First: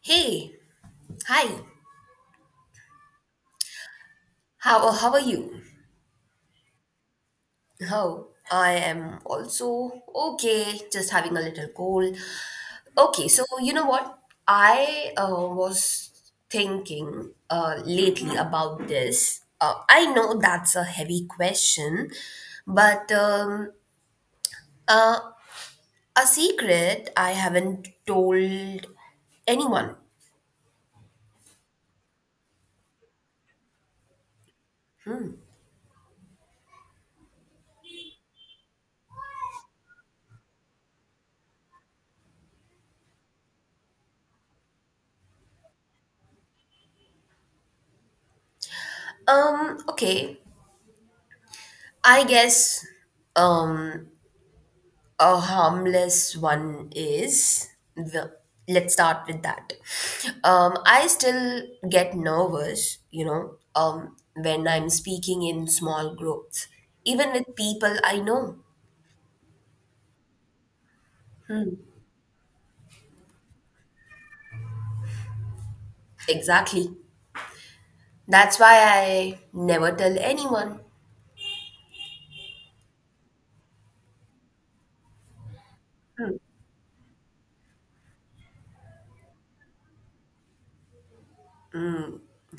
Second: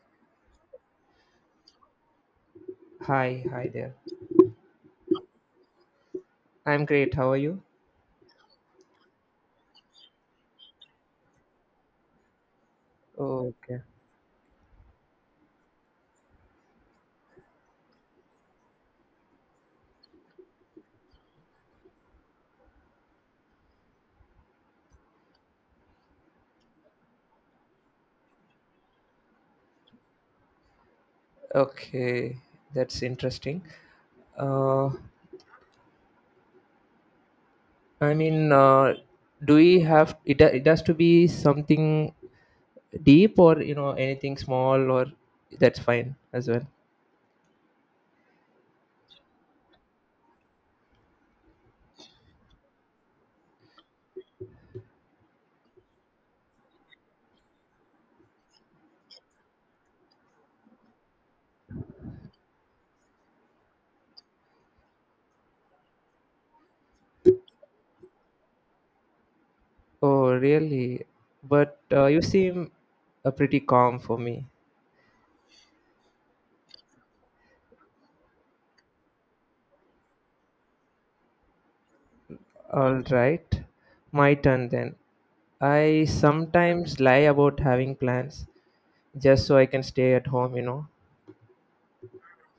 Hey, hi. Hi, hi there. How are you? I'm great. How are you? Oh, I am also okay. Just having a little cold. Okay, so Oh, you okay. know what? I was thinking lately about this. I know that's a heavy question, but uh, a secret I haven't told anyone. Okay, that's interesting. Uh, I mean, do we have it? It has to be something deep, or you know, anything small, or that's fine as well. Okay. I guess um a harmless one is the let's start with that. I still get nervous when I'm speaking in small groups, even with people I know. Oh, really? But you seem pretty calm for me. Exactly, that's why I never tell anyone. All right, my turn then. I sometimes lie about having plans just so I can stay at home, you know.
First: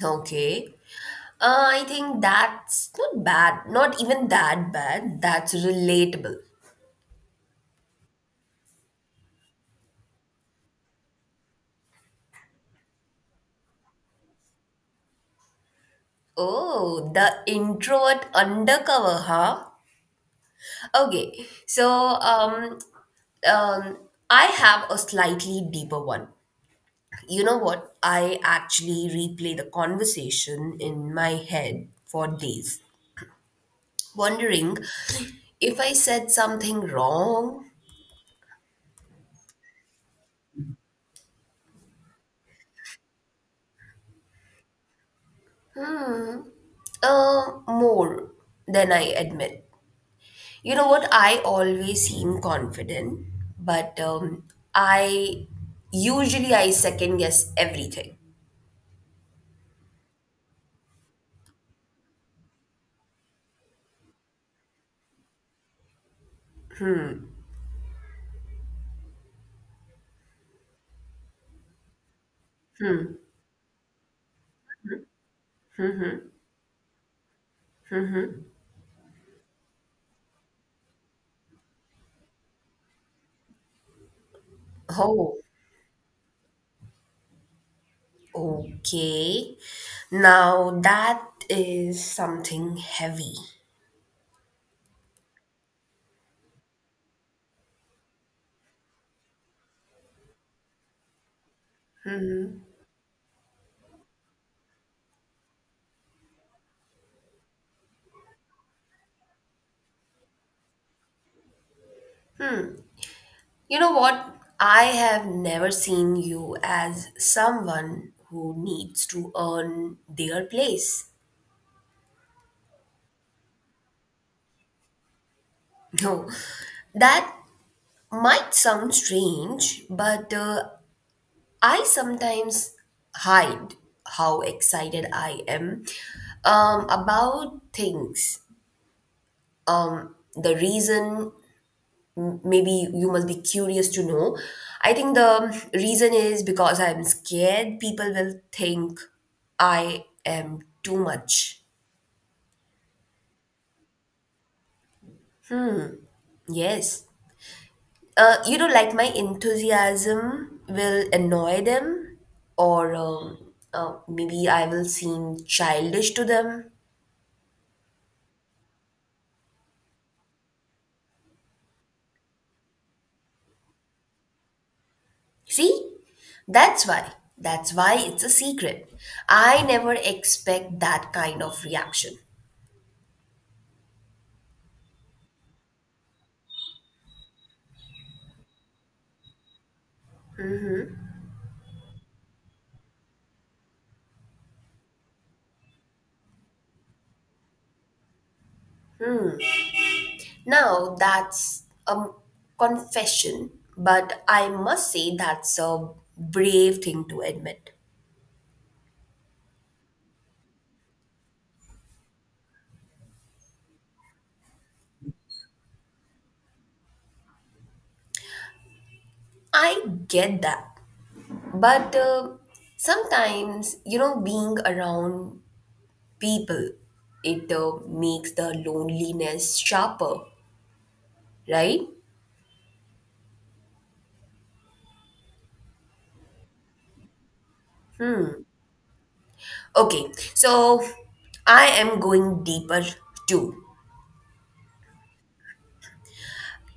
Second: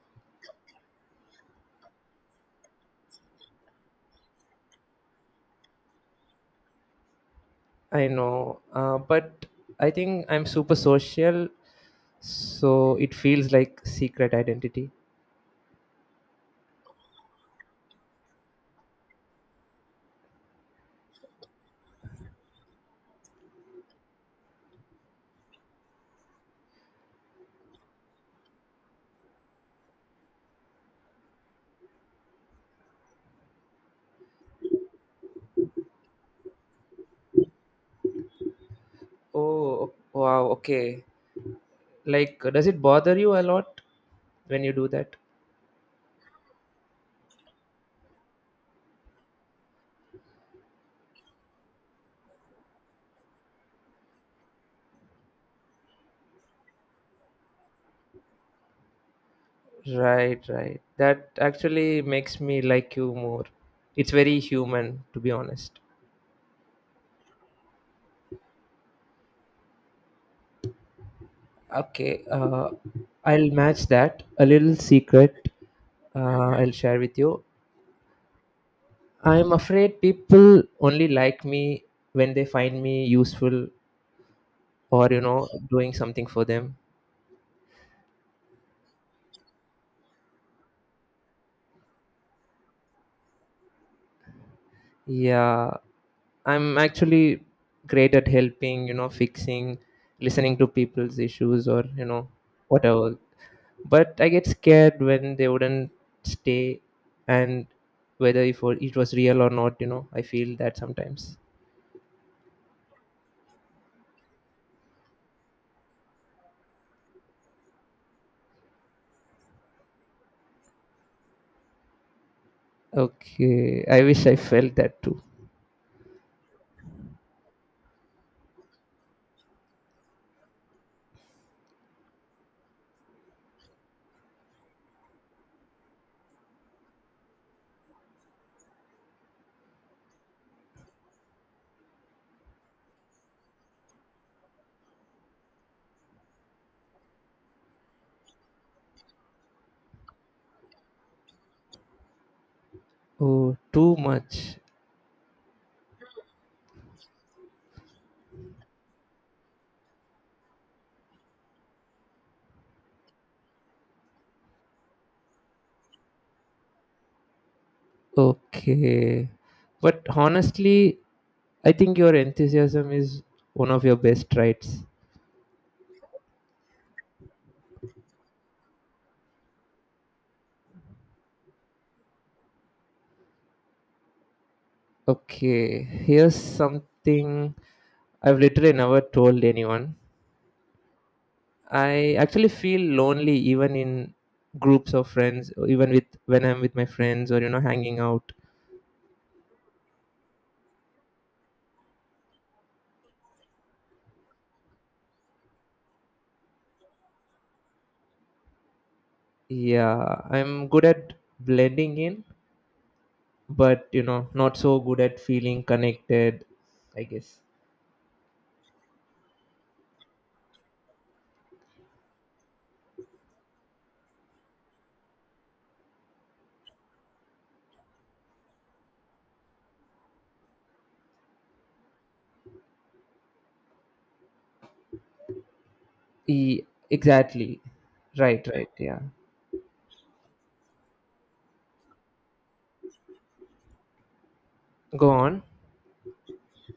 Okay, I think that's not bad not even that bad, that's relatable. I know, but I think I'm super social, so it feels like secret identity. Oh, the introvert undercover, huh? Okay, so um, Um, I have a slightly deeper one. You know what? I actually replay the conversation in my head for days, wondering if I said something wrong. Oh, wow, okay. Like, does it bother you a lot when you do that? More than I admit. You know what? I always seem confident, but I usually I second guess everything. Right, right. That actually makes me like you more. It's very human, to be honest. Okay, I'll match that. A little secret I'll share with you. I'm afraid people only like me when they find me useful or Oh, doing something for them. okay. Now that is something heavy. Yeah, I'm actually great at helping, fixing, listening to people's issues, or whatever. But I get scared when they wouldn't stay, and whether if it was real or not, I feel that sometimes. You know what? I have never seen you as someone who needs to earn their place. Okay, I wish I felt that too. No, that might sound strange, but I sometimes hide how excited I am about things. The reason, maybe you must be curious to know. I think the reason is because I'm scared people will think I am too much. Oh, too much. Yes. You know, like my enthusiasm will annoy them, or maybe I will seem childish to them. Okay, but honestly, I think your enthusiasm is one of your best traits. See? That's why. That's why it's a secret. I never expect that kind of reaction. Okay, here's something I've literally never told anyone. I actually feel lonely even in groups of friends, or even with when I'm with my friends or hanging out. Now that's a confession, but I must say that's a brave thing to admit. Yeah, I'm good at blending in, but not so good at feeling connected, I guess. I get that, but sometimes, you know, being around people, it makes the loneliness sharper, right? E- exactly. Right, right, yeah. Okay, so I am going deeper too. Go on.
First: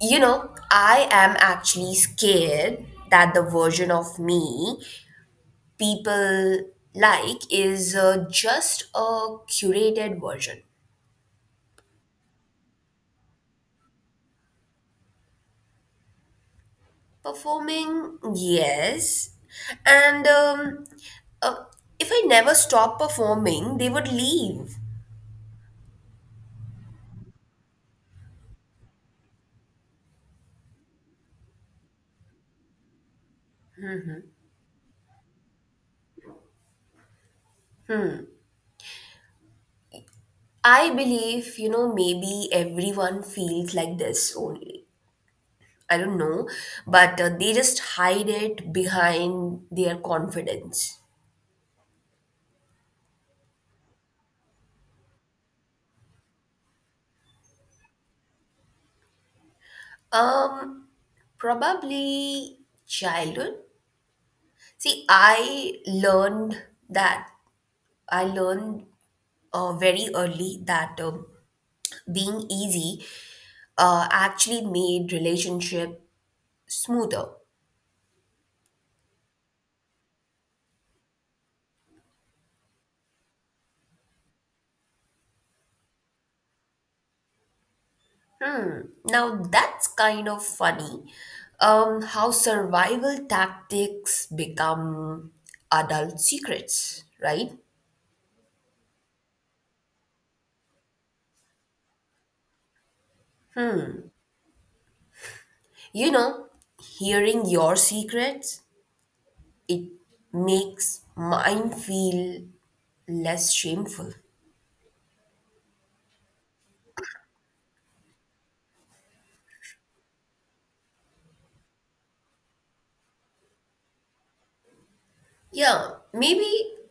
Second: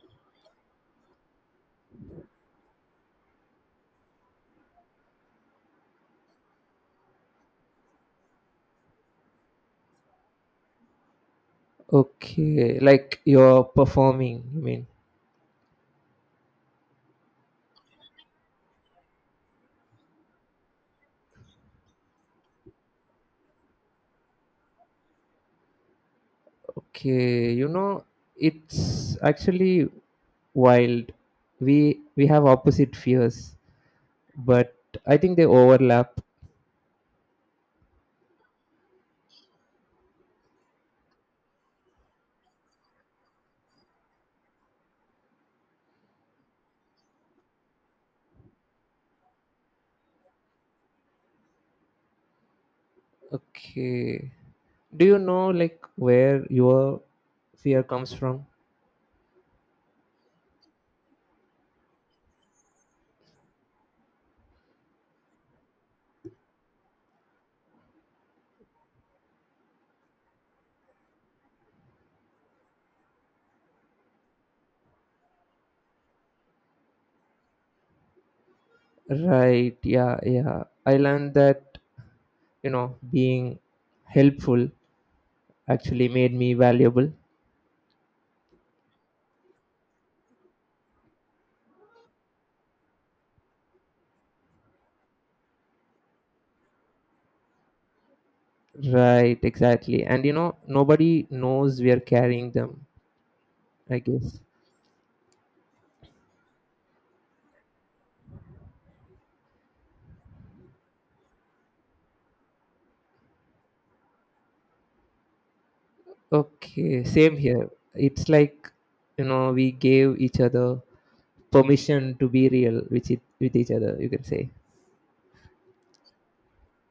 You know, I am actually scared that the version of me people like is just a curated version. Okay, like you're performing, you mean? Performing, yes. And uh, if I never stop performing, they would leave. Okay, you know, it's actually wild. We have opposite fears, but I think they overlap. I believe, you know, maybe everyone feels like this only. I don't know, but they just hide it behind their confidence. Okay. Do you know like where your fear comes from? Um, probably childhood. See, that I learned very early that being easy actually made relationship smoother. Right, yeah, yeah. I learned that, you know, being helpful actually made me valuable. Now that's kind of funny. How survival tactics become adult secrets, right? Right, exactly. And you know, nobody knows we are carrying them, I guess. You know, hearing your secrets, it makes mine feel less shameful. Okay, same here. It's like you know we gave each other permission to be real with it, with each other. You can say Yeah, maybe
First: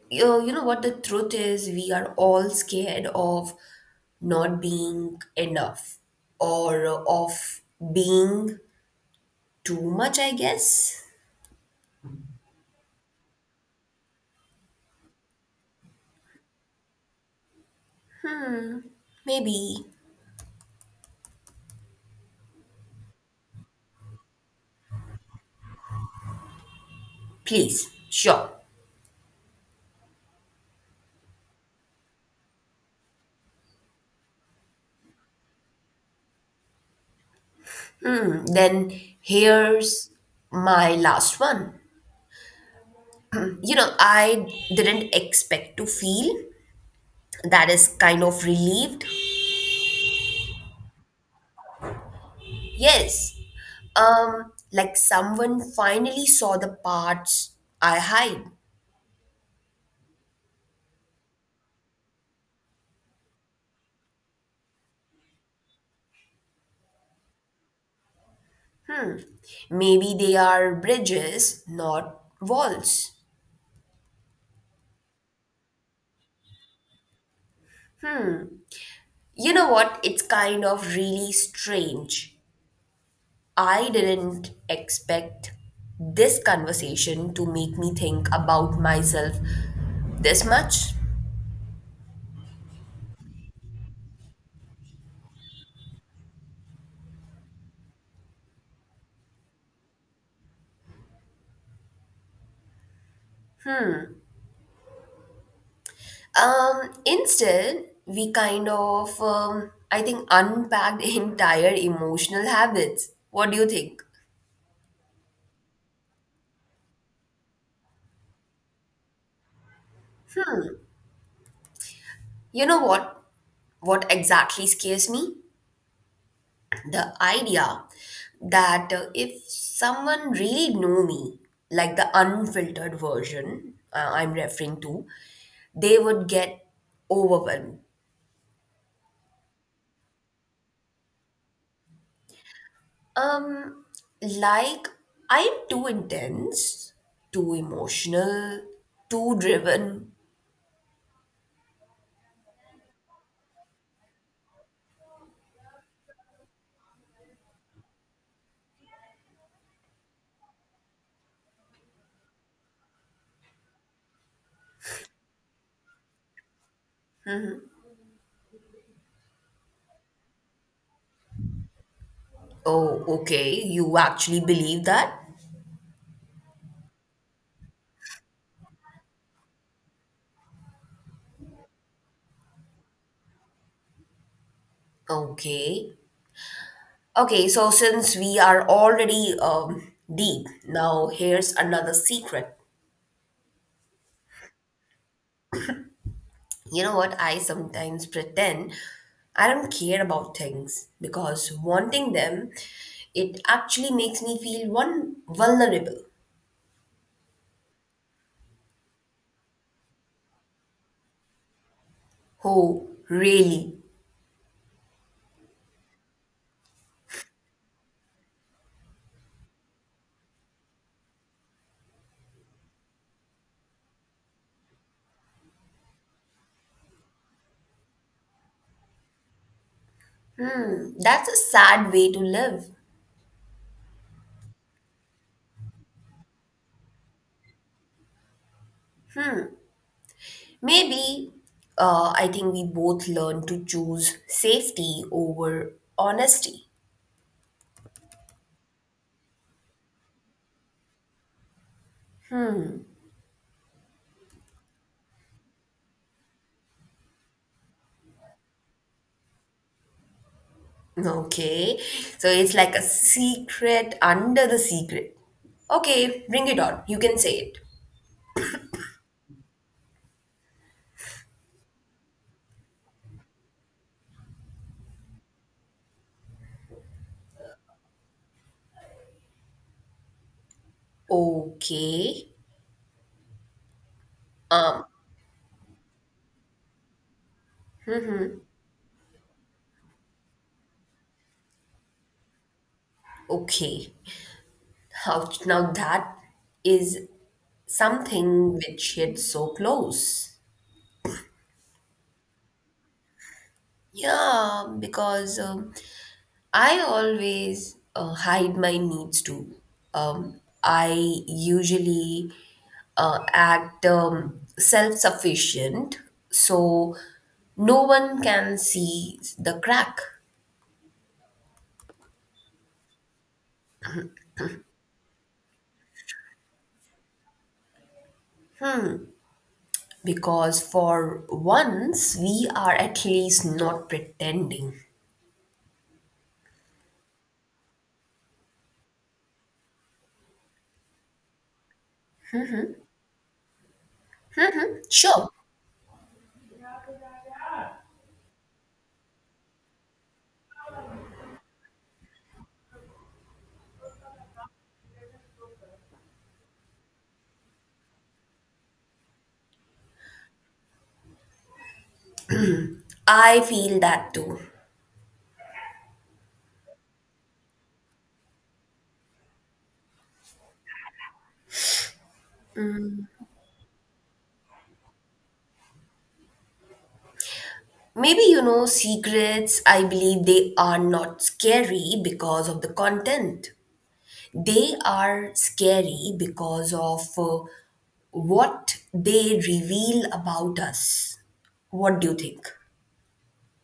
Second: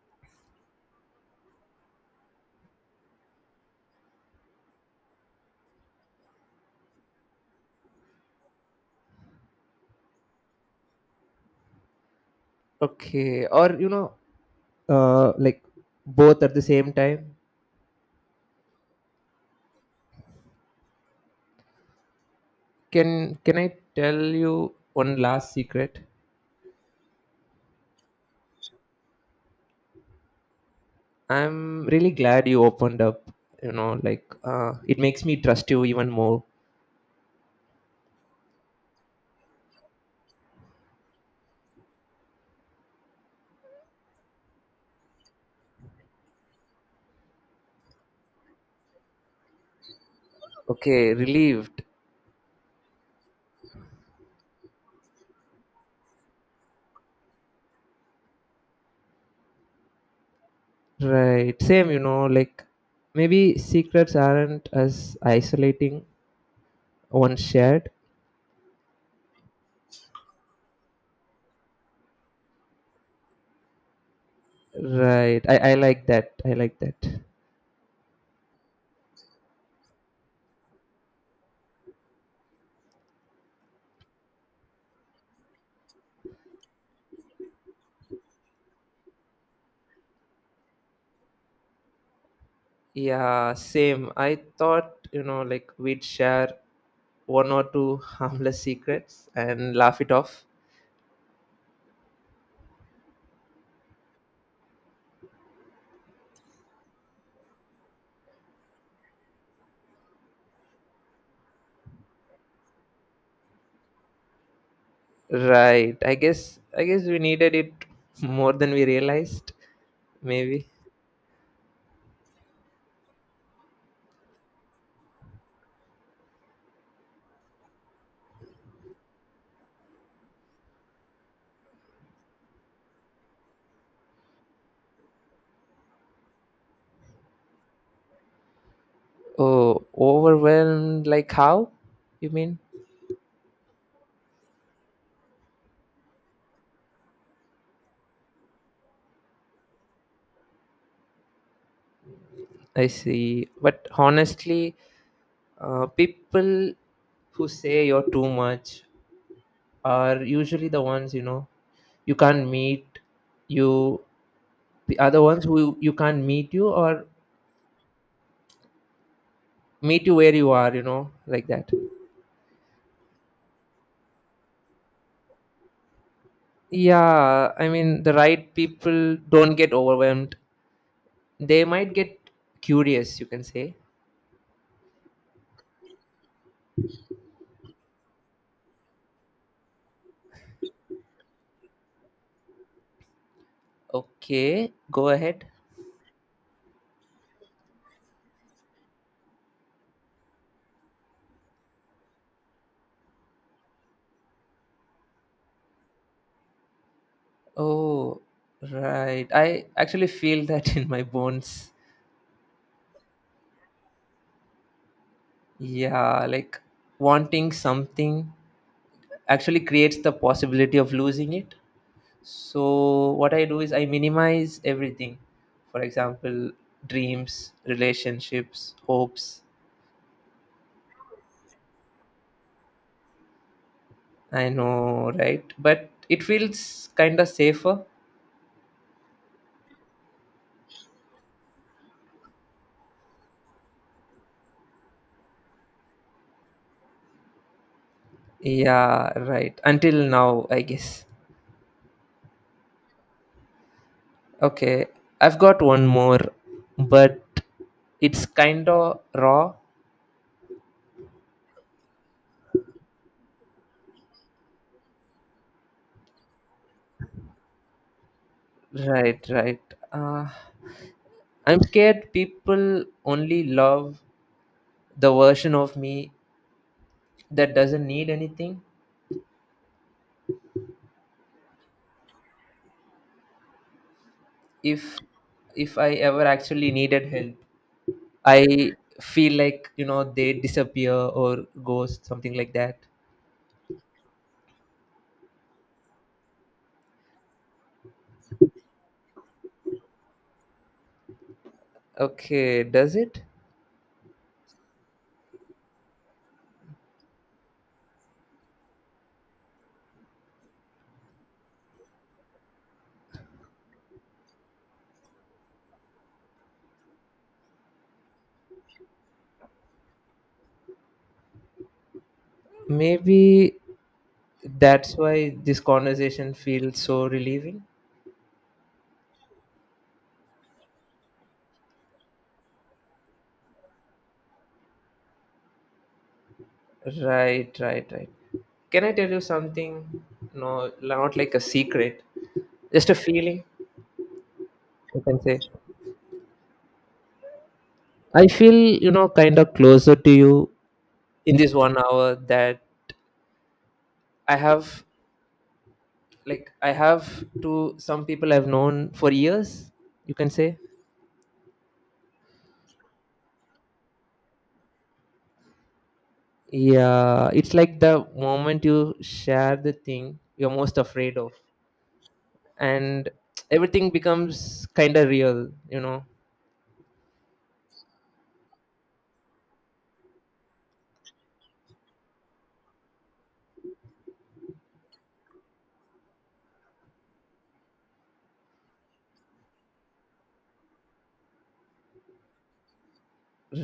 you know what the truth is, we are all scared of not being enough or of being too much, I guess. okay, or you know, like both at the same time. Maybe. Can I tell you one last secret? Please. Sure. I'm really glad you opened up. You know, like it makes me trust you even more. Then here's my last one. You know, I didn't expect to feel that is kind of relieved. Okay, relieved. Yes. Um, like someone finally saw the parts I hide. Right, same. You know, like maybe secrets aren't as isolating once shared. Maybe they are bridges, not walls. Right. I like that. I like that. You know what? It's kind of really strange. I didn't expect this conversation to make me think about myself this much. Yeah, same. I thought, you know, like we'd share one or two harmless secrets and laugh it off. Instead, we kind of, I think, unpacked entire emotional habits. What do you think? Right. I guess we needed it more than we realized, maybe. You know what? What exactly scares me? The idea that if someone really knew me, like the unfiltered version, I'm referring to, they would get overwhelmed. Oh, overwhelmed like how? You mean? Um, like I'm too intense, too emotional, too driven. I see. But honestly, people who say you're too much are usually the ones, you know, you can't meet, you, the other ones who you can't meet you or meet you where you are, you know, like that. Oh, okay, you actually believe that? Yeah, I mean, the right people don't get overwhelmed. They might get curious, you can say. Okay. Okay, so since we are already deep, now here's another secret. Okay, go ahead. You know what? I sometimes pretend I don't care about things because wanting them, it actually makes me feel one vulnerable. Oh, right, I actually feel that in my bones. Oh, really? Yeah, like wanting something actually creates the possibility of losing it. So what I do is I minimize everything. For example, dreams, relationships, hopes. Hmm, that's a sad way to live. I know, right? But it feels kind of safer. Maybe I think we both learn to choose safety over honesty. Yeah, right. Until now, I guess. Okay, I've got one more, but it's kind of raw. Okay, so it's like a secret under the secret. Okay, bring it on. You can say it. Right, right. Uh, I'm scared people only love the version of me that doesn't need anything. Okay, If if I ever actually needed help, I feel like you know they disappear or ghost something like that. okay. Ouch, now that is something which hits so close. Okay, does it? Yeah, because I always hide my needs too. I usually act self sufficient, so no one can see the crack, Maybe that's why this conversation feels so relieving. because for once we are at least not pretending. Right. Can I tell you something? No, not like a secret, just a feeling. You can Sure, say. I feel, you know, kind of closer to you in this 1 hour that I have, like I have to some people I've known for years, you can say. I feel that too. Yeah, it's like the moment you share the thing you're most afraid of, and everything becomes kind of real, you know. Maybe, you know, secrets, I believe they are not scary because of the content. They are scary because of what they reveal about us. What do you think?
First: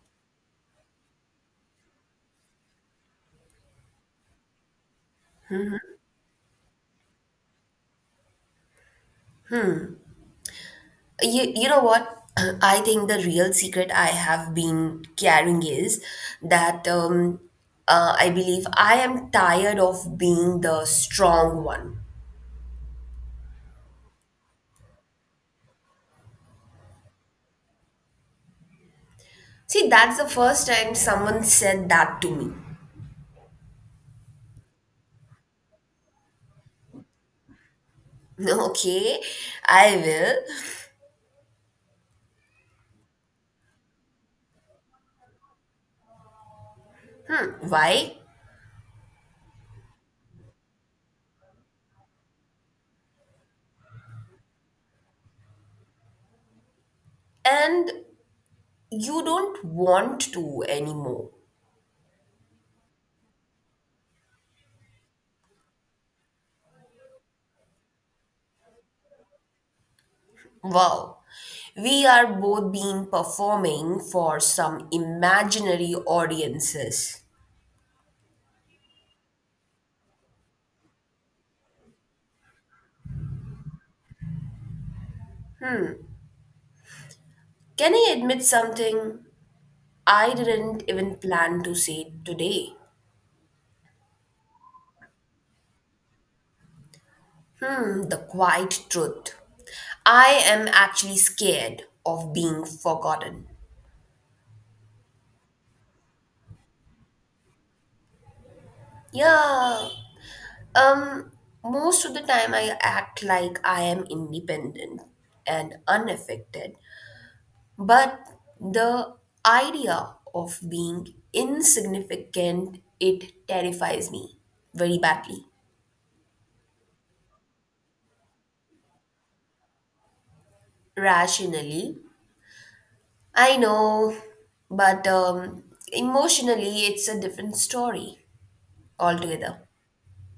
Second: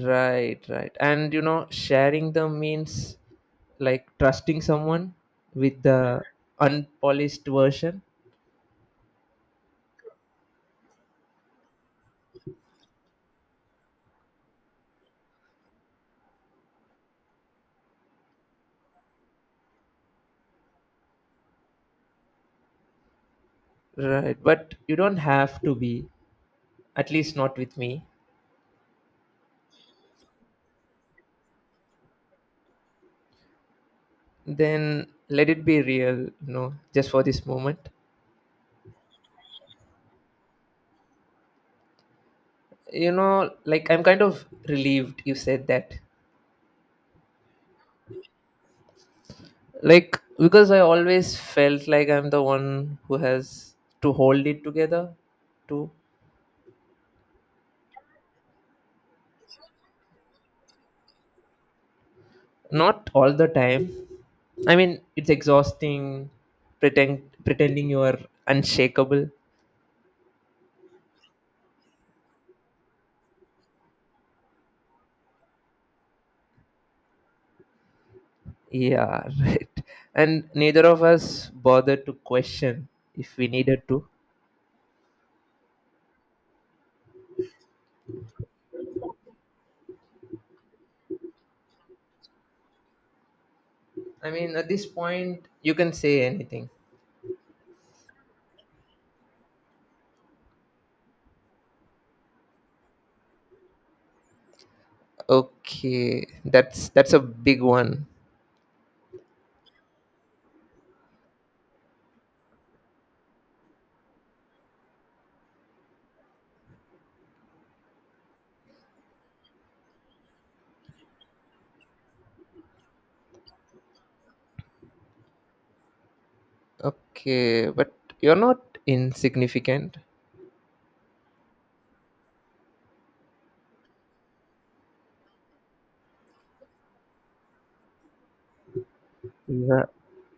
Right, right. And you know, sharing them means like trusting someone with the unpolished version. You know what? I think the real secret I have been carrying is that I believe I am tired of being the strong one. Right, but you don't have to be, at least not with me. See, that's the first time someone said that to me. Then let it be real, you know, just for this moment. Okay, I will. You know, like I'm kind of relieved you said that. Why? Like because I always felt like I'm the one who has to hold it together too. And you don't want to anymore. Not all the time, I mean it's exhausting pretending you are unshakable. Wow. We are both being performing for some imaginary audiences. Yeah, right. And neither of us bothered to question if we needed to. Can I admit something I didn't even plan to say today? I mean at this point you can say anything. Hmm, the quiet truth. I am actually scared of being forgotten. Okay, that's a big one. Yeah. Um, most of the time, I act like I am independent and unaffected, but the idea of being insignificant, it terrifies me very badly. Okay, but you're not insignificant. Rationally, I know, but emotionally, it's a different story altogether. Ra-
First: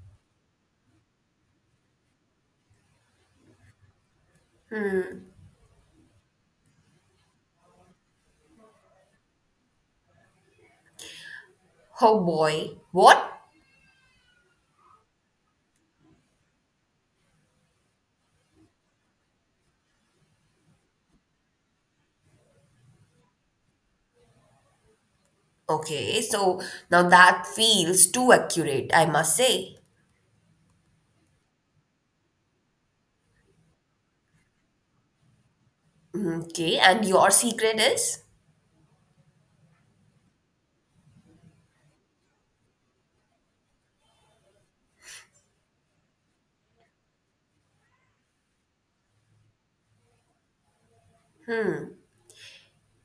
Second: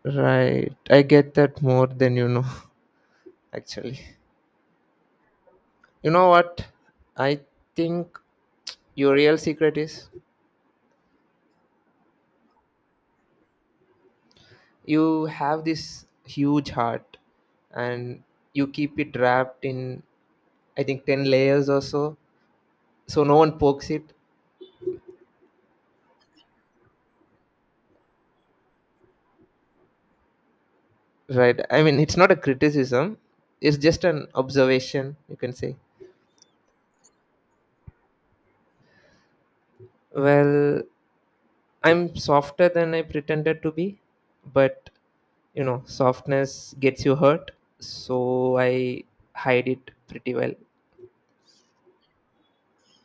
Right. I get that more than you know, actually. You know what? I think your real secret is Oh boy, what? you have this huge heart and you keep it wrapped in, I think, 10 layers or so. So no one pokes it. Okay, so now that feels too accurate, I must say. Right. I mean, it's not a criticism, it's just an observation, you can say. Okay, and your secret is, Well, I'm softer than I pretended to be, but you know, softness gets you hurt, so I hide it pretty well.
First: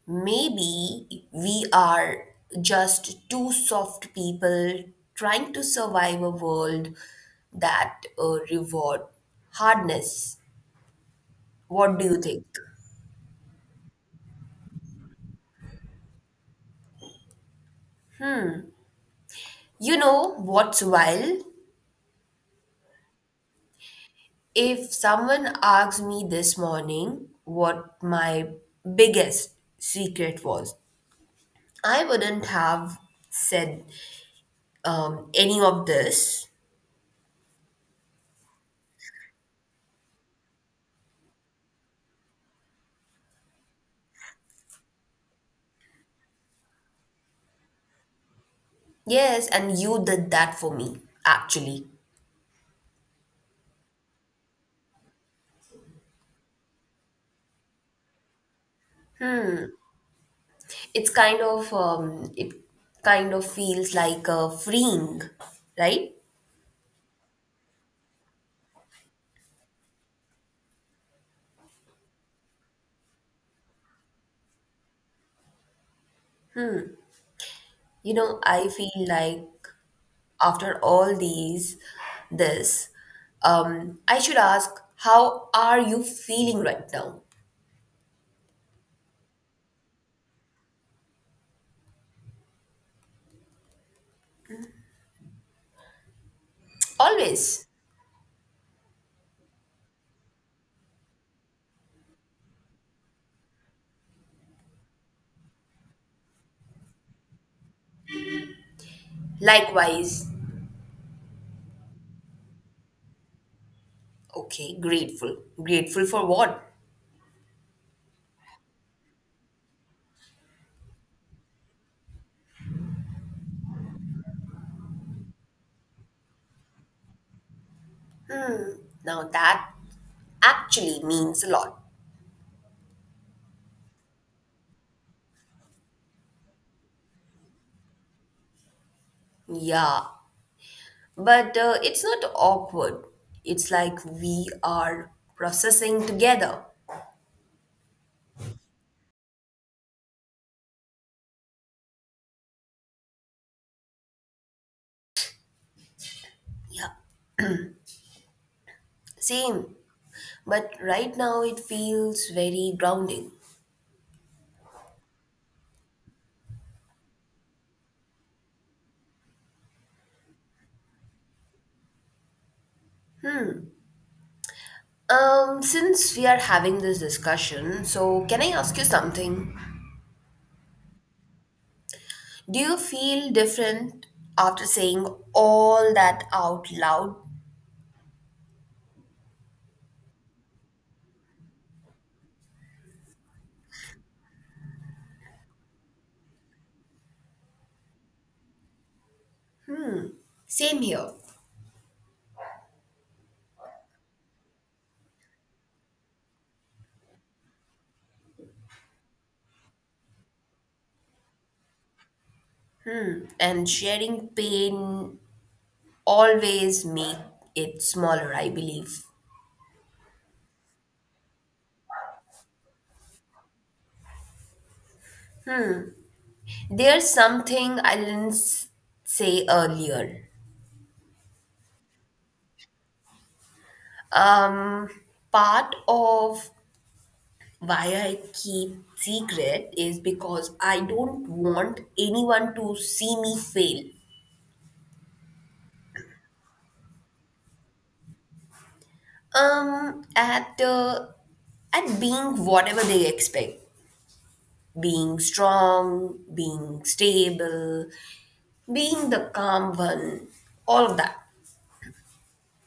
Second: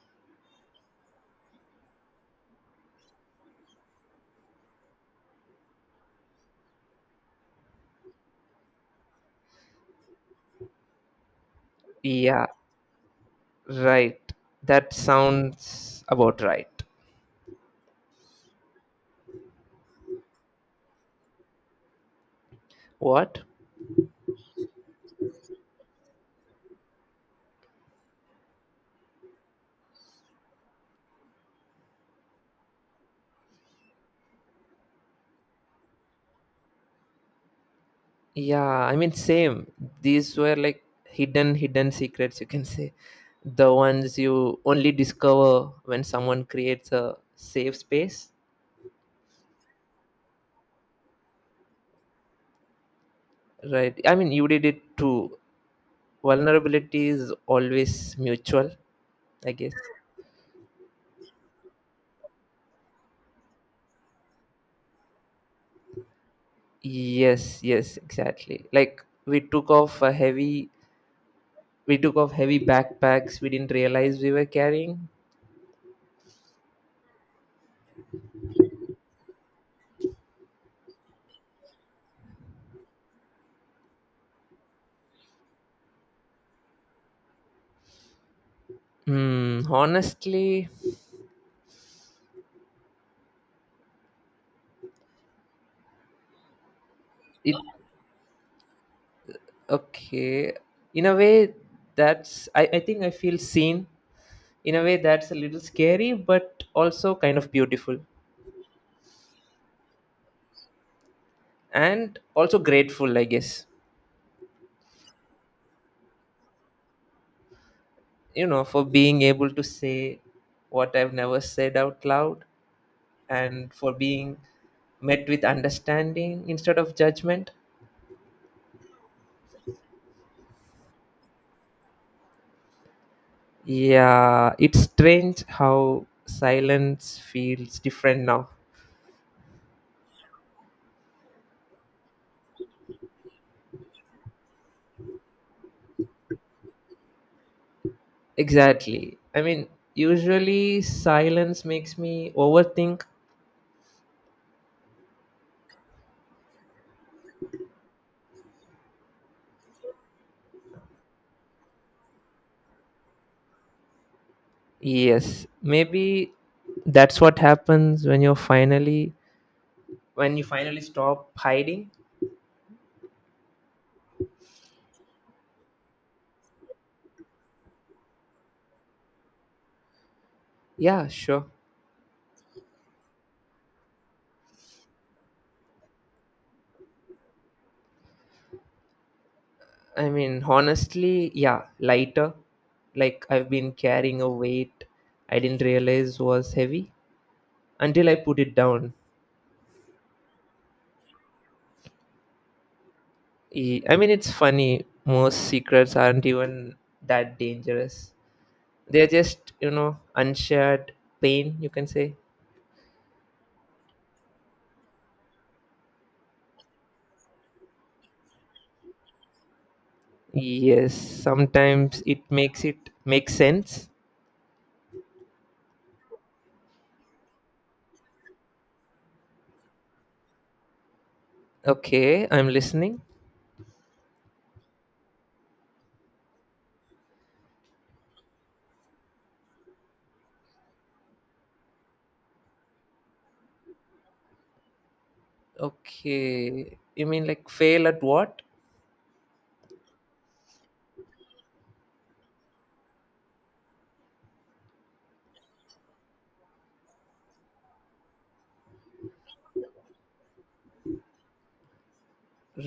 maybe we are just two soft people trying to survive a world that reward hardness. What do you think? Yeah, right. That sounds about right. You know what's wild? What? If someone asked me this morning what my biggest secret was, I wouldn't have said any of this. Yeah, I mean, same. These were like hidden secrets, you can say. The ones you only discover when someone creates a safe space, Yes, and you did that for me, actually. right? I mean, you did it too. Vulnerability is always mutual, I guess. It's kind of it kind of feels like freeing, right? Yes, yes, exactly. Like we took off heavy backpacks we didn't realize we were carrying. You know, I feel like after all these this, I should ask, how are you feeling right now? Hmm, honestly, it Always. okay. In a way that's I think I feel seen. In a way that's a little scary but also kind of beautiful. Likewise. And also grateful, I guess. Okay, grateful. Grateful for what? You know, for being able to say what I've never said out loud and for being met with understanding instead of judgment. Now that actually means a lot. Yeah, it's strange how silence feels different now. Yeah, but it's not awkward, it's like we are processing together. Exactly. I mean, usually silence makes me overthink. Yeah, same, but right now it feels very grounding. Yes, maybe that's what happens when you're finally when you finally stop hiding. Since we are having this discussion, so can I ask you something? Yeah, sure. Do you feel different after saying all that out loud? I mean, honestly, yeah, lighter. Like I've been carrying a weight I didn't realize was heavy until I put it down. Same here. I mean, it's funny. Most secrets aren't even that dangerous. They're just, you know, unshared pain, you can say. And sharing pain always make it smaller, I believe. Yes, sometimes it makes it make sense. There's something I didn't s- say earlier. Okay, I'm listening. Um, part of why I keep secret is because I don't want anyone to see me fail. Okay, you mean like fail at what? Um, at uh, at being whatever they expect, being strong, being stable, being the calm one, all of that.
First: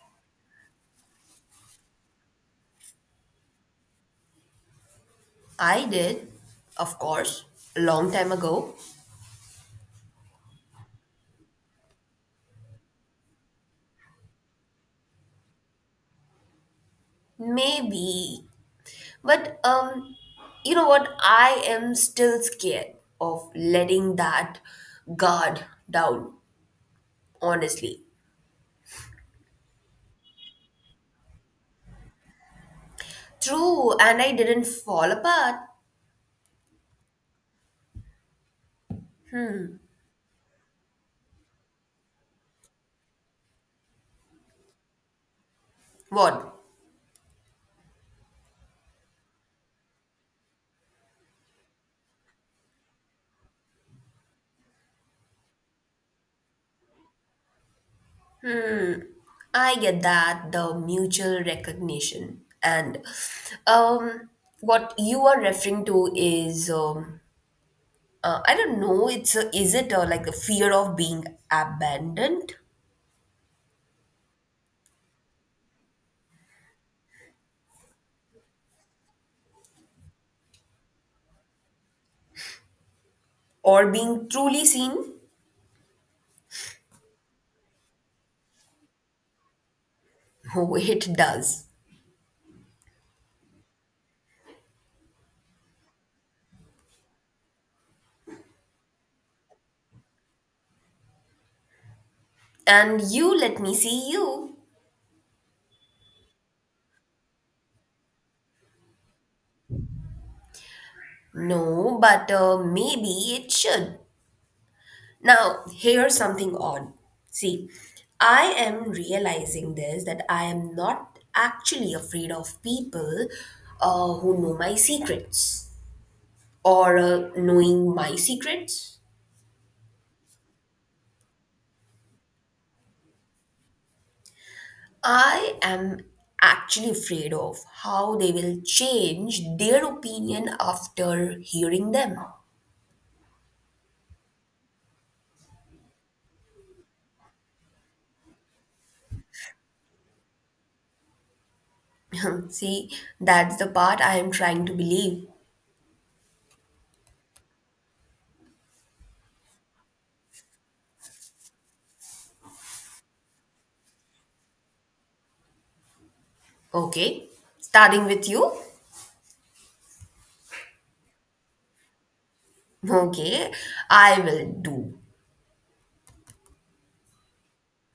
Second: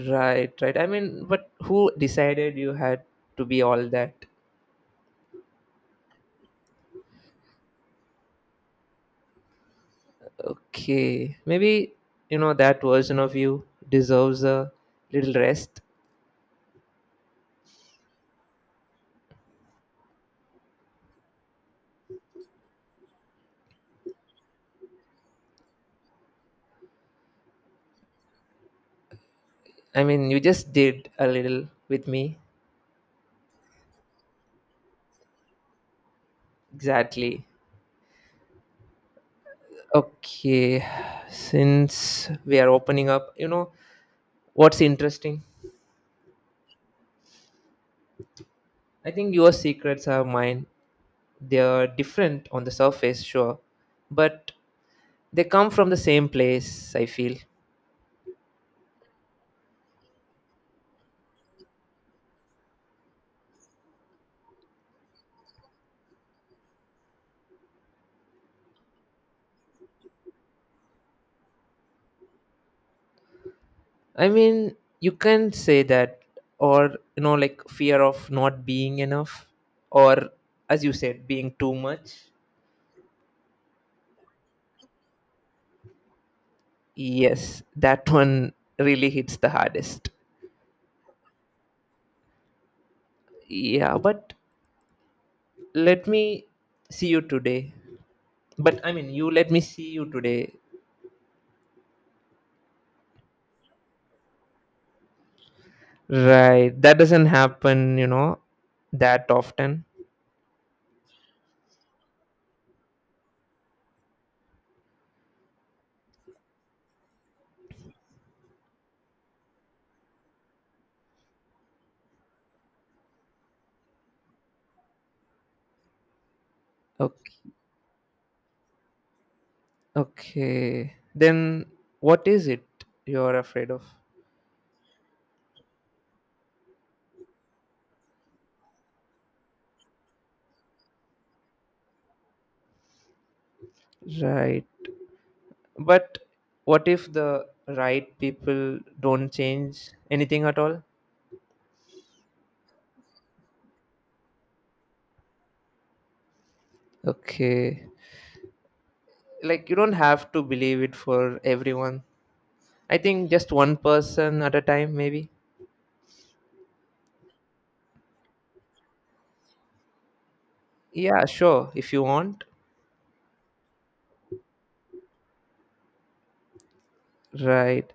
Right, right. I mean, but who decided you had to be all that? I did, of course, a long time ago, Okay, maybe, you know, that version of you deserves a little rest. maybe, but you know what? I am still scared of letting that guard down, honestly. I mean, you just did a little with me. True, and I didn't fall apart. Exactly. Okay, since we are opening up, you know, what's interesting? What? I think your secrets are mine. They are different on the surface, sure, but they come from the same place, I feel. I get that, the mutual recognition. And um, what you are referring to is, I don't know, is it like a fear of being abandoned I mean, you can say that, or, you know, like fear of not being enough, or, as you said, being too much. or being truly seen? Yes, that one really hits the hardest. Oh, it does. Yeah, but let me see you today but I mean you let me see you today. And you let me see you. Right, that doesn't happen, you know, that often. No, but maybe it should. Now, here's something odd. See, I am realizing this that I am not actually afraid of people who know my secrets or Okay, knowing my secrets. okay then, what is it you're afraid of? I am actually afraid of how they will change their opinion after hearing them. Right, but what if the right people don't change anything at all? See, that's the part I am trying to believe. Okay, like you don't have to believe it for everyone. I think just one person at a time, maybe. Okay, starting with you. Yeah, sure if you want. Okay, I will do. Right,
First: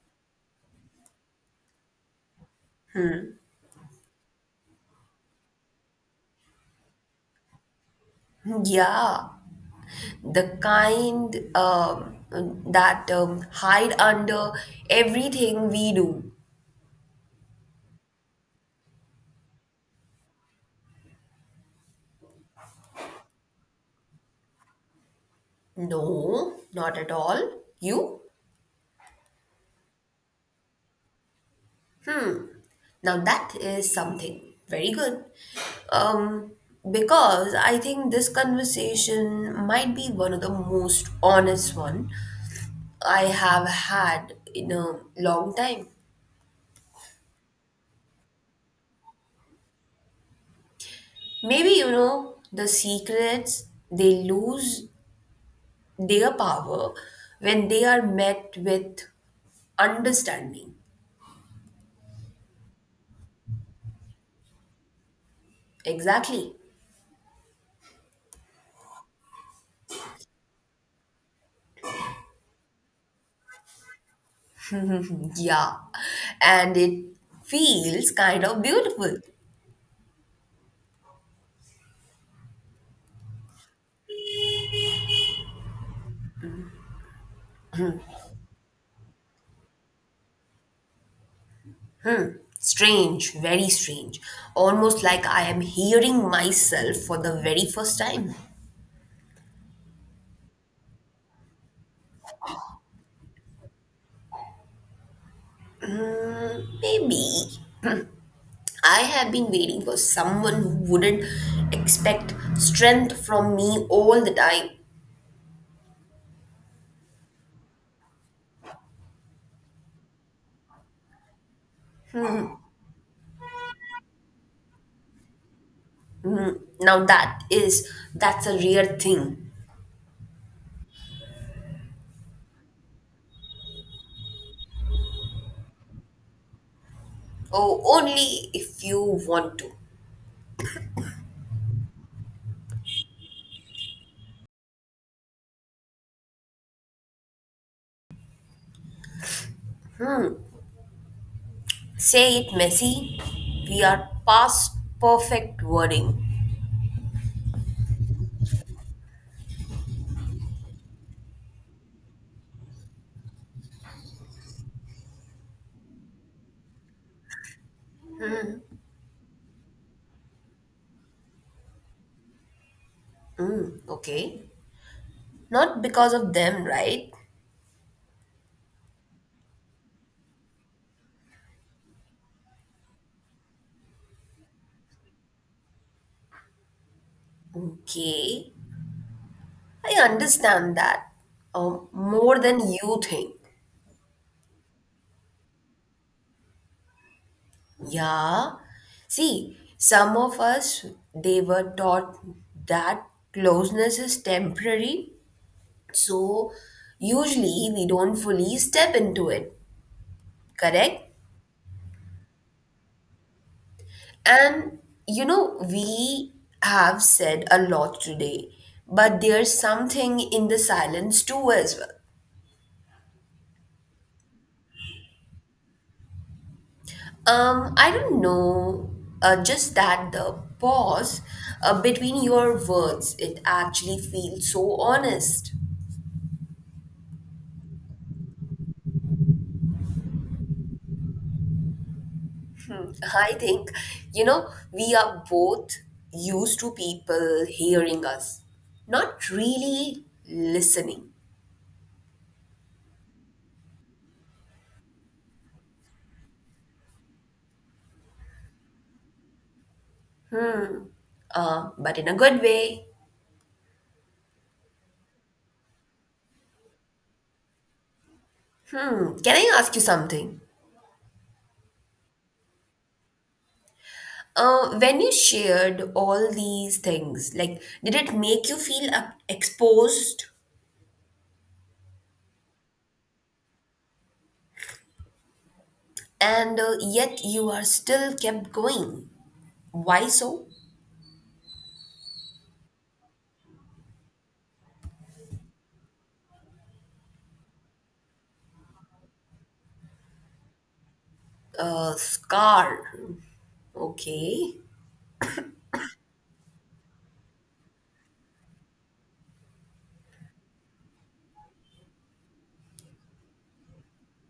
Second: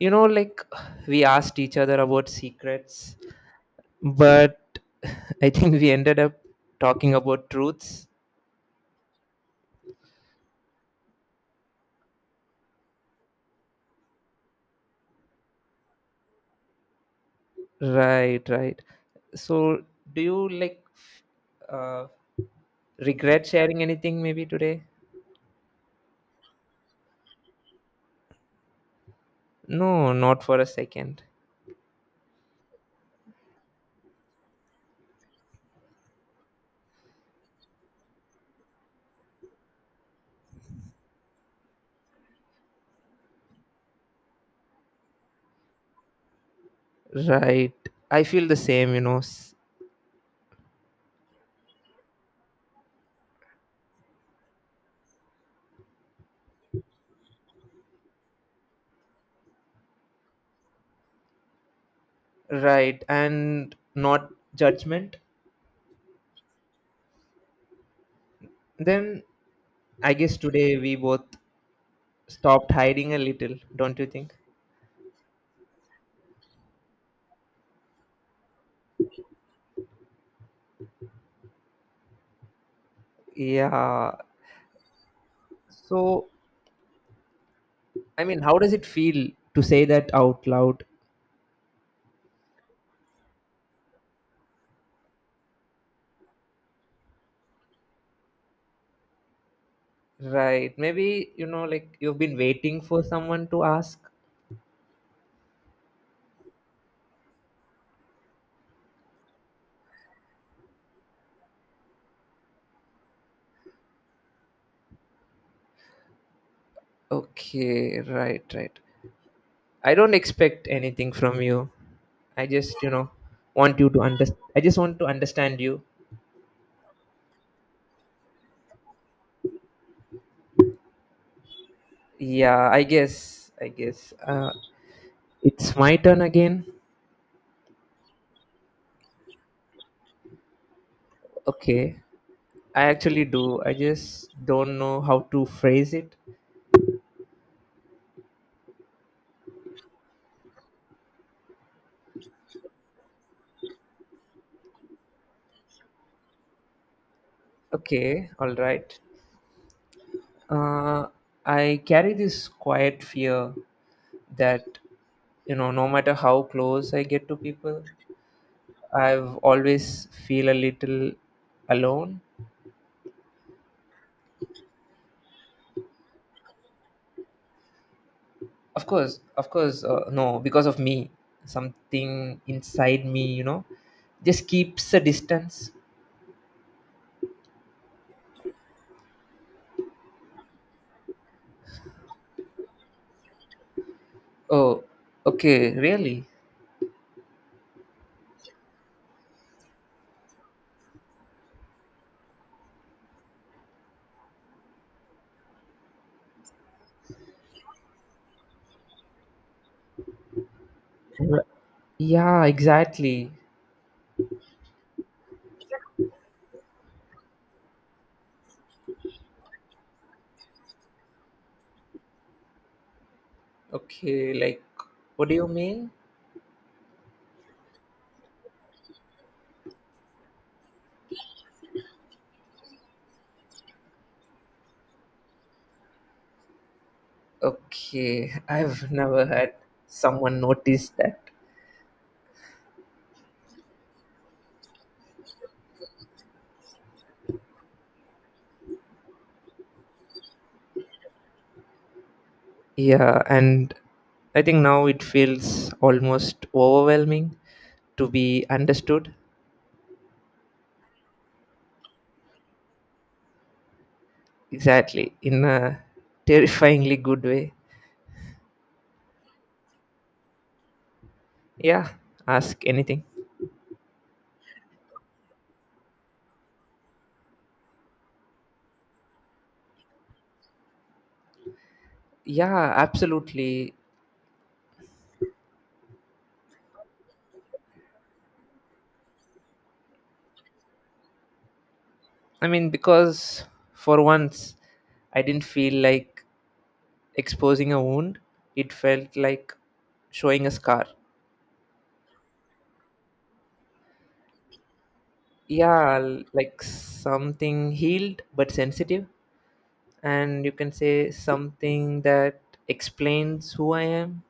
you know, like we asked each other about secrets, but I think we ended up talking about truths. Yeah, the kind that hide under everything we do. Right, right. So do you like uh, regret sharing anything maybe today? No, not at all. You? No, not for a second. Now that is something. Very good. Um, because I think this conversation might be one of the most honest one I have had in a long time. Right, I feel the same, you know, Maybe, you know, the secrets, they lose their power when they are met with understanding. right, and not judgment. Exactly. Then I guess today we both stopped hiding a little, don't you think? Yeah. And it feels kind of beautiful. Yeah, so I mean, how does it feel to say that out loud? Strange, very strange. Almost like I am hearing myself for the very first time. Right. Maybe, you know, like you've been waiting for someone to ask. Maybe I have been waiting for someone who wouldn't expect strength from me all the time. Okay, right, right. I don't expect anything from you. I just, you know, want you to understand. I just want to understand you. Mm, now that is, that's a rare thing. Yeah, I guess. I guess. It's my turn again. Oh, only if you want to. Okay. I actually do. I just don't know how to phrase it. Say it messy. We are past perfect wording. Okay, all right. Uh, I carry this quiet fear that you know no matter how close I get to people, I've always feel a little alone. Mm, okay. Not because of them, right? Of course, of course, no, because of me, something inside me, you know, just keeps a distance. Okay. I understand that. More than you think. Oh, okay, really? Yeah. See, some of us, they were taught that closeness is temporary. So, usually we don't fully step into it. Correct? R- yeah, exactly. And you know, we have said a lot today, but there's something in the silence too as well. Okay, like what do you mean? I don't know, just that the pause between your words, it actually feels so honest. Okay, I've never had someone notice that. Hmm, I think, you know, we are both used to people hearing us, not really listening, Yeah, and I think now it feels almost overwhelming to be understood. But in a good way. Exactly, in a terrifyingly good way. Hmm, can I ask you something? Yeah, ask anything. When you shared all these things, like, did it make you feel up exposed Yeah, absolutely. and yet you are still kept going? Why so? I mean, because for once I didn't feel like exposing a wound, it felt like showing a scar. Scar. Okay. Yeah, like something healed but sensitive. And you can say something that explains who I am.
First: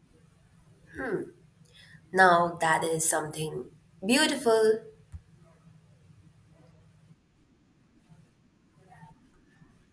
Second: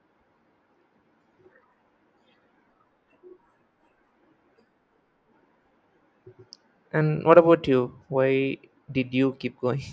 Now that is something beautiful. And what about you? Why did you keep going?